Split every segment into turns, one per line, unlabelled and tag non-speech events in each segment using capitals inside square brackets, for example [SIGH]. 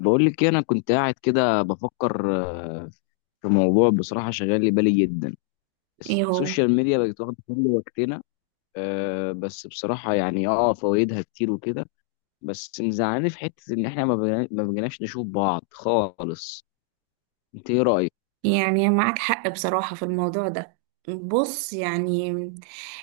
بقول لك إيه، انا كنت قاعد كده بفكر في موضوع بصراحه شغال لي بالي جدا.
ايه هو؟
السوشيال ميديا بقت واخده كل وقتنا. بس بصراحه يعني فوائدها كتير وكده، بس مزعلاني في حته ان احنا ما بقيناش نشوف بعض خالص. انت ايه رايك؟
يعني معاك حق بصراحة في الموضوع ده. بص، يعني،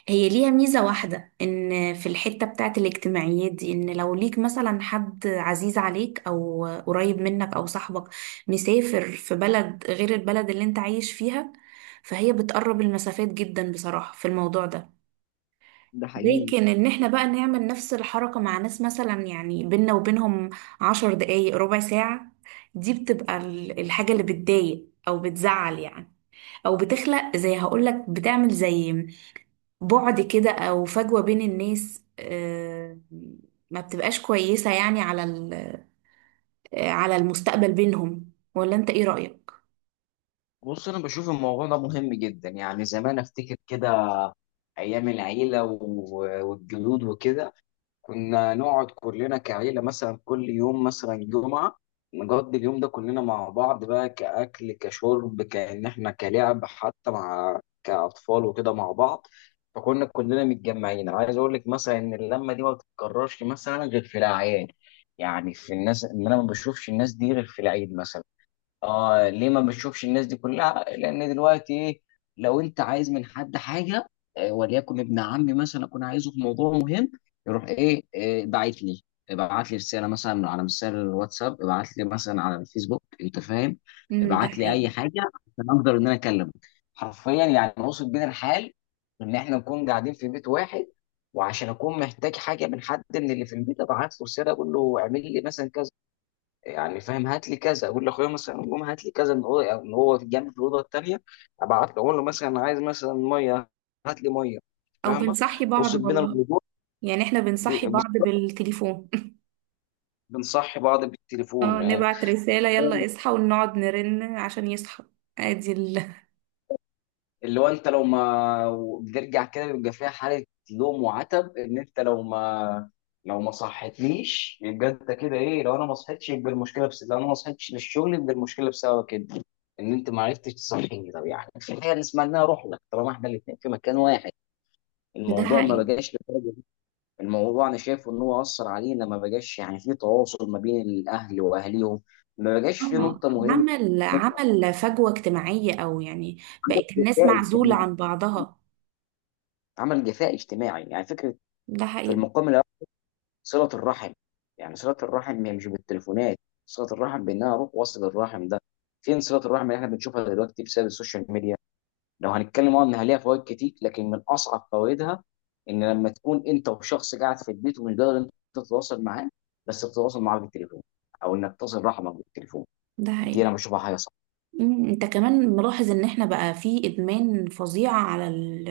هي ليها ميزة واحدة ان في الحتة بتاعت الاجتماعيات دي، ان لو ليك مثلا حد عزيز عليك او قريب منك او صاحبك مسافر في بلد غير البلد اللي انت عايش فيها، فهي بتقرب المسافات جدا بصراحة في الموضوع ده.
ده حقيقي.
لكن ان احنا بقى نعمل نفس الحركة مع ناس، مثلا يعني بينا وبينهم 10 دقايق ربع ساعة، دي بتبقى الحاجة اللي بتضايق او بتزعل، يعني. او بتخلق زي هقولك بتعمل زي بعد كده، او فجوة بين الناس، ما بتبقاش كويسة، يعني على ال- آه، على المستقبل بينهم. ولا انت ايه رأيك؟
بص، انا بشوف الموضوع ده مهم جدا. يعني زمان افتكر كده، ايام العيله والجدود وكده، كنا نقعد كلنا كعيلة مثلا كل يوم مثلا جمعة، نقضي اليوم ده كلنا مع بعض، بقى كأكل كشرب كأن احنا كلعب حتى مع كأطفال وكده مع بعض. فكنا كلنا متجمعين. عايز اقول لك مثلا ان اللمة دي ما بتتكررش مثلا غير في الأعياد. يعني في الناس ان انا ما بشوفش الناس دي غير في العيد مثلا. اه ليه ما بتشوفش الناس دي كلها؟ لان دلوقتي ايه، لو انت عايز من حد حاجه، وليكن ابن عمي مثلا اكون عايزه في موضوع مهم، يروح ايه، باعت لي، ابعت لي رساله مثلا على مثال الواتساب، ابعت لي مثلا على الفيسبوك، انت فاهم،
ده
ابعت لي
حقيقي.
اي حاجه عشان اقدر ان انا اكلمه. حرفيا يعني وصل بينا الحال، ان احنا نكون قاعدين في بيت واحد، وعشان اكون محتاج حاجه من حد من اللي في البيت، ابعت له رساله اقول له اعمل لي مثلا كذا، يعني فاهم، هات لي كذا، اقول لاخويا مثلا قوم هات لي كذا من الاوضه أو من هو في جنب في الاوضه الثانيه، ابعت له اقول له مثلا عايز مثلا ميه، هات لي ميه.
او
فاهمه،
بنصحي بعض
وصل بينا
والله.
الموضوع.
يعني احنا بنصحي بعض
بالظبط،
بالتليفون.
بنصحي بعض
اه،
بالتليفون. آه،
نبعت رسالة يلا اصحى ونقعد نرن عشان يصحى. ادي
اللي هو انت لو ما بترجع كده بيبقى فيها حاله لوم وعتب، ان انت لو ما، لو ما صحتليش يبقى انت كده ايه، لو انا ما صحتش يبقى المشكله، بس لو انا ما صحتش للشغل يبقى المشكله بسبب كده، ان انت ما عرفتش تصحيني. طب يعني في حاجه نسمع انها روح لك طالما احنا الاثنين في مكان واحد.
[LAUGHS] ده
الموضوع ما
حقيقي.
بقاش للدرجة دي. الموضوع انا شايفه ان هو اثر علينا، ما بقاش يعني في تواصل ما بين الاهل واهليهم، ما بقاش في
اه،
نقطه مهمه.
عمل فجوة اجتماعية، او يعني
عمل
بقت الناس
جفاء
معزولة
اجتماعي،
عن بعضها.
عمل جفاء اجتماعي يعني، فكره
ده
في
حقيقي.
المقام صلة الرحم. يعني صلة الرحم هي مش بالتليفونات، صلة الرحم بإن أنا أروح وأصل الرحم ده. فين صلة الرحم اللي إحنا بنشوفها دلوقتي بسبب السوشيال ميديا؟ لو هنتكلم إنها ليها فوائد كتير، لكن من أصعب فوائدها إن لما تكون أنت وشخص قاعد في البيت ومش قادر أنت تتواصل معاه، بس بتتواصل معاه بالتليفون، أو إنك تصل رحمك بالتليفون.
ده
دي
حقيقي.
أنا بشوفها حاجة صعبة.
انت كمان ملاحظ ان احنا بقى في ادمان فظيع على ال...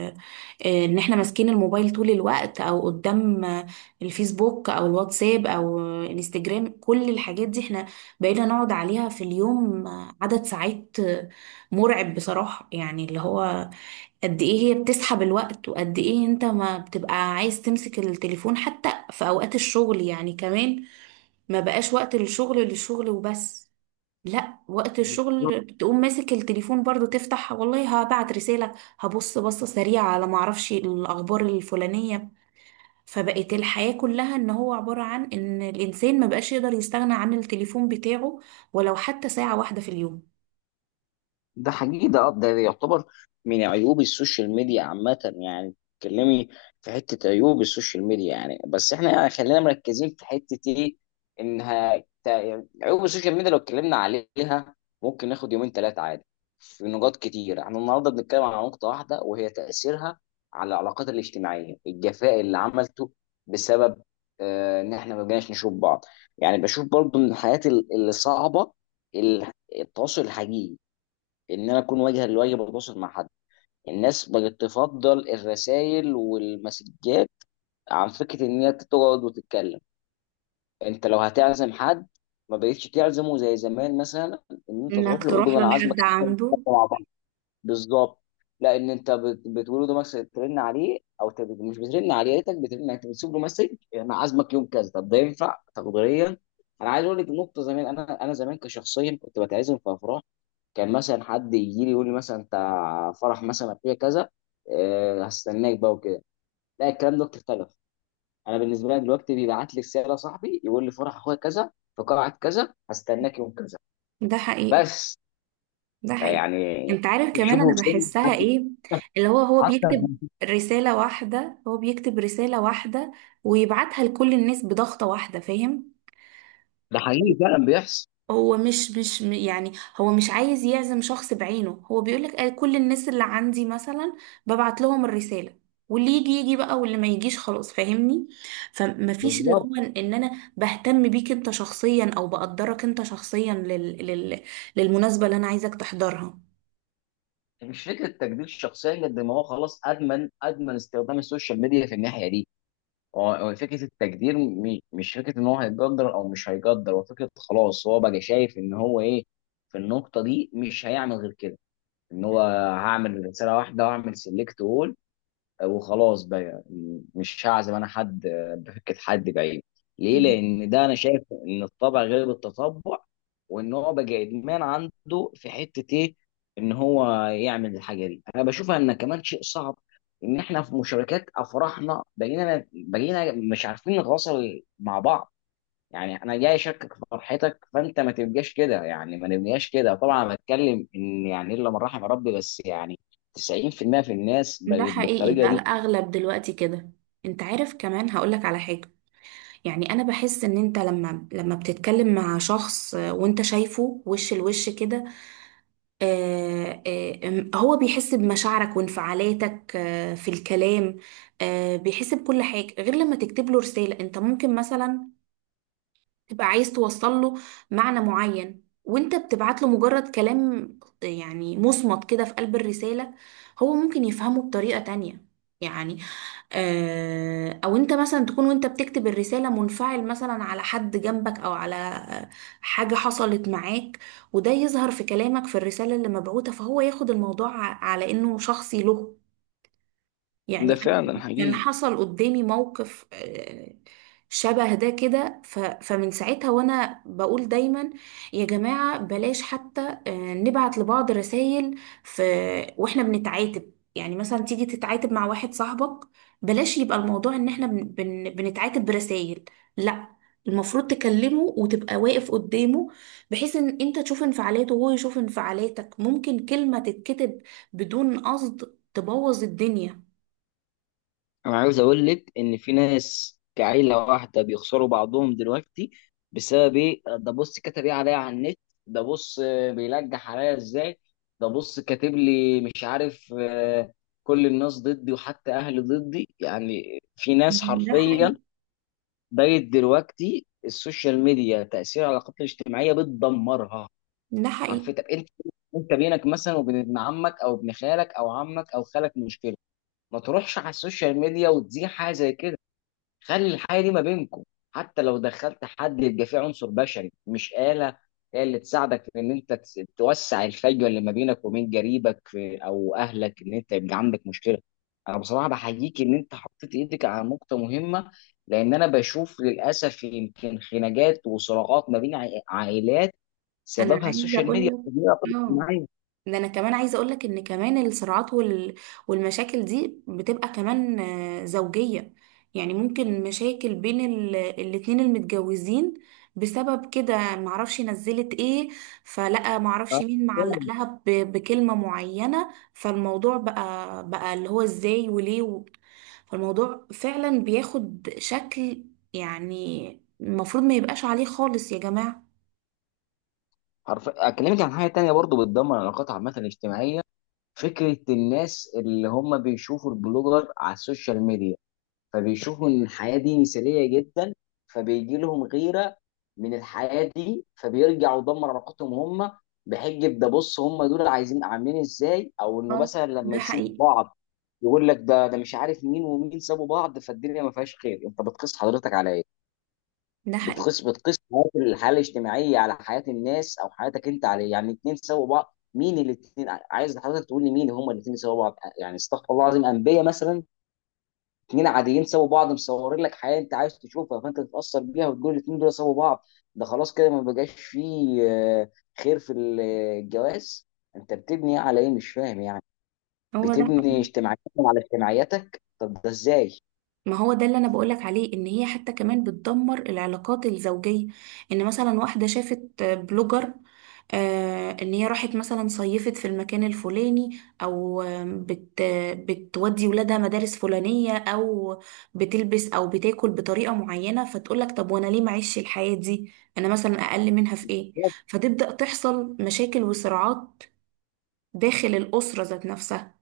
آه، ان احنا ماسكين الموبايل طول الوقت، او قدام الفيسبوك او الواتساب او انستجرام. كل الحاجات دي احنا بقينا نقعد عليها في اليوم عدد ساعات مرعب بصراحة، يعني اللي هو قد ايه هي بتسحب الوقت، وقد ايه انت ما بتبقى عايز تمسك التليفون حتى في اوقات الشغل يعني كمان. ما بقاش وقت للشغل، للشغل وبس. لا، وقت الشغل تقوم ماسك التليفون برضو، تفتح والله هبعت رسالة، هبص بصة سريعة على معرفش الأخبار الفلانية. فبقت الحياة كلها إن هو عبارة عن إن الإنسان ما بقاش يقدر يستغنى عن التليفون بتاعه، ولو حتى ساعة واحدة في اليوم.
ده حقيقي، ده يعتبر من عيوب السوشيال ميديا عامة يعني. تتكلمي. في حتة عيوب السوشيال ميديا يعني، بس احنا يعني خلينا مركزين في حتة ايه، عيوب السوشيال ميديا لو اتكلمنا عليها ممكن ناخد يومين ثلاثة عادي، في نقاط كتير. احنا النهاردة بنتكلم على نقطة واحدة، وهي تأثيرها على العلاقات الاجتماعية، الجفاء اللي عملته بسبب، ان احنا ما بقيناش نشوف بعض. يعني بشوف برضو من الحاجات اللي صعبة، ال- التواصل الحقيقي، ان انا اكون واجها لوجه بتواصل مع حد. الناس بقت تفضل الرسائل والمسجات عن فكره ان هي تقعد وتتكلم. انت لو هتعزم حد ما بقتش تعزمه زي زمان مثلا، ان انت
إنك
تروح له وتقول
تروح
له
له
انا عازمك،
لحد
نتكلم
عنده.
مع بعض، بالظبط. لا، ان انت بتقول له مثلا ترن عليه، او مش بترن عليه، يا ريتك بترن، يعني انت بتسيب له مسج، انا عازمك يوم كذا. طب ده ينفع تقديريا؟ انا عايز اقول لك نقطه، زمان انا، زمان كشخصيا كنت بتعزم في افراح، كان مثلا حد يجي لي يقول لي مثلا، انت فرح مثلا اخويا كذا، هستناك بقى وكده. لا، الكلام ده اختلف. انا بالنسبه لي دلوقتي بيبعت لي رساله صاحبي يقول لي فرح اخويا كذا في قاعه كذا، هستناك يوم كذا،
ده حقيقي.
بس،
ده حقيقي.
يعني.
أنت عارف كمان،
شوفوا
أنا
وصلنا
بحسها
لحد
إيه؟ اللي هو
حتى،
بيكتب رسالة واحدة، ويبعتها لكل الناس بضغطة واحدة، فاهم؟
ده حقيقي فعلا بيحصل،
هو مش مش م- يعني هو مش عايز يعزم شخص بعينه، هو بيقول لك كل الناس اللي عندي مثلا ببعت لهم الرسالة، واللي يجي يجي بقى واللي ما يجيش خلاص، فاهمني؟ فمفيش اللي
بالظبط.
هو إن انا بهتم بيك انت شخصيا، او بقدرك انت شخصيا للمناسبة اللي انا عايزك تحضرها.
مش فكره تجديد الشخصيه، قد ما هو خلاص ادمن ادمن استخدام السوشيال ميديا في الناحيه دي. هو فكره التجدير، مش فكره ان هو هيقدر او مش هيقدر، هو فكره خلاص هو بقى شايف ان هو ايه، في النقطه دي مش هيعمل غير كده، ان هو هعمل رساله واحده واعمل سيلكت اول وخلاص بقى، مش هعزم انا حد، بفكة حد بعيد. ليه؟
مم.
لان ده انا شايف ان الطبع غير التطبع، وان هو بقى ادمان عنده في حتة ايه، ان هو يعمل الحاجة دي. انا بشوفها ان كمان شيء صعب، ان احنا في مشاركات افراحنا بقينا مش عارفين نتواصل مع بعض. يعني انا جاي اشاركك في فرحتك فانت ما تبقاش كده، يعني ما نبقاش كده. طبعا أنا بتكلم ان يعني الا من رحم ربي، بس يعني 90% في المية في الناس
ده
بقت
حقيقي
بالطريقه
بقى،
دي.
الأغلب دلوقتي كده. انت عارف كمان، هقولك على حاجة. يعني انا بحس ان انت لما بتتكلم مع شخص وانت شايفه وش لوش كده، هو بيحس بمشاعرك وانفعالاتك في الكلام، بيحس بكل حاجة، غير لما تكتب له رسالة. انت ممكن مثلا تبقى عايز توصل له معنى معين، وانت بتبعت له مجرد كلام يعني مصمت كده في قلب الرسالة، هو ممكن يفهمه بطريقة تانية. يعني او انت مثلا تكون وانت بتكتب الرسالة منفعل مثلا على حد جنبك، او على حاجة حصلت معاك، وده يظهر في كلامك في الرسالة اللي مبعوتة، فهو ياخد الموضوع على انه شخصي له. يعني
ده
أنا
فعلا
كان
حقيقي.
حصل قدامي موقف شبه ده كده، فمن ساعتها وأنا بقول دايما يا جماعة، بلاش حتى نبعت لبعض رسائل في وإحنا بنتعاتب. يعني مثلا تيجي تتعاتب مع واحد صاحبك، بلاش يبقى الموضوع إن إحنا بنتعاتب برسائل. لا، المفروض تكلمه وتبقى واقف قدامه، بحيث ان انت تشوف انفعالاته وهو يشوف انفعالاتك. ممكن كلمة تتكتب بدون قصد تبوظ الدنيا.
انا عاوز اقول لك ان في ناس كعيله واحده بيخسروا بعضهم دلوقتي بسبب ايه، ده بص كتب ايه عليا على النت، ده بص بيلجح عليا ازاي، ده بص كاتب لي مش عارف كل الناس ضدي وحتى اهلي ضدي. يعني في ناس
ده
حرفيا
حقيقي.
بقت دلوقتي السوشيال ميديا تاثير على العلاقات الاجتماعيه بتدمرها
ده
حرفيا.
حقيقي.
طب انت، انت بينك مثلا وبين ابن عمك او ابن خالك او عمك او خالك مشكله، ما تروحش على السوشيال ميديا وتزيع حاجه زي كده، خلي الحاجه دي ما بينكم. حتى لو دخلت حد يبقى فيه عنصر بشري مش آلة هي اللي تساعدك في ان انت توسع الفجوه اللي ما بينك وبين قريبك، في او اهلك ان انت يبقى عندك مشكله. انا بصراحه بحييك ان انت حطيت ايدك على نقطه مهمه، لان انا بشوف للاسف يمكن خناقات وصراعات ما بين عائلات
انا
سببها
عايزه
السوشيال
اقول
ميديا [LAUGHS]
لك
والتجميع
اه
الاجتماعية.
ده انا كمان عايزه اقول لك ان كمان الصراعات والمشاكل دي بتبقى كمان زوجيه. يعني ممكن مشاكل بين الاتنين المتجوزين بسبب كده، معرفش نزلت ايه، فلقى معرفش مين معلق لها بكلمه معينه، فالموضوع بقى اللي هو ازاي وليه فالموضوع فعلا بياخد شكل، يعني المفروض ما يبقاش عليه خالص يا جماعه.
حرف اكلمك عن حاجه تانية برضو بتدمر العلاقات عامه الاجتماعيه، فكرة الناس اللي هم بيشوفوا البلوجر على السوشيال ميديا، فبيشوفوا ان الحياة دي مثالية جدا، فبيجي لهم غيرة من الحياة دي، فبيرجعوا يدمر علاقتهم هم بحجة، ده بص هم دول عايزين عاملين ازاي، او انه
اه،
مثلا لما
ده
يسيبوا
حقيقي.
بعض، يقول لك ده مش عارف مين ومين سابوا بعض، فالدنيا ما فيهاش خير. انت بتقيس حضرتك على ايه؟
ده حقيقي.
بتقيس حياه الحاله الاجتماعيه على حياه الناس، او حياتك انت عليه. يعني الاثنين سوا بعض، مين الاثنين؟ عايز حضرتك تقول لي مين هم الاثنين سوا بعض، يعني استغفر الله العظيم، انبياء مثلا؟ اثنين عاديين سوا بعض مصورين لك حياه انت عايز تشوفها، فانت تتاثر بيها وتقول الاثنين دول سوا بعض، ده خلاص كده ما بقاش فيه خير في الجواز. انت بتبني على ايه؟ مش فاهم يعني،
هو ده
بتبني
حقيقي.
اجتماعيتك على اجتماعياتك، طب ده ازاي؟
ما هو ده اللي انا بقولك عليه، ان هي حتى كمان بتدمر العلاقات الزوجية. ان مثلا واحدة شافت بلوجر، آه ان هي راحت مثلا صيفت في المكان الفلاني، او آم، بت بتودي ولادها مدارس فلانية، او بتلبس او بتاكل بطريقة معينة، فتقولك طب وانا ليه معيش الحياة دي؟ انا مثلا اقل منها في ايه؟ فتبدأ تحصل مشاكل وصراعات داخل الأسرة ذات نفسها.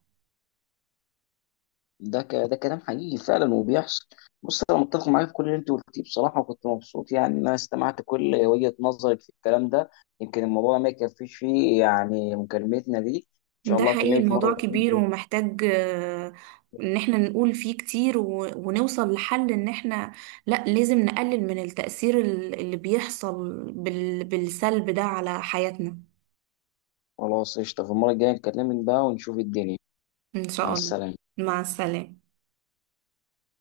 ده كلام حقيقي فعلا وبيحصل. بص انا متفق معاك في كل اللي انت قلتيه بصراحه، وكنت مبسوط يعني ان انا استمعت كل وجهه نظرك في الكلام ده. يمكن الموضوع ما يكفيش فيه يعني مكالمتنا دي، ان شاء
ده
الله
حقيقي،
اكلمك
الموضوع
مره.
كبير ومحتاج ان احنا نقول فيه كتير، ونوصل لحل، ان احنا لا لازم نقلل من التأثير اللي بيحصل بالسلب ده على حياتنا.
خلاص قشطه، في المره الجايه نكلمك بقى ونشوف الدنيا.
ان
مع
شاء الله.
السلامه.
مع السلامة.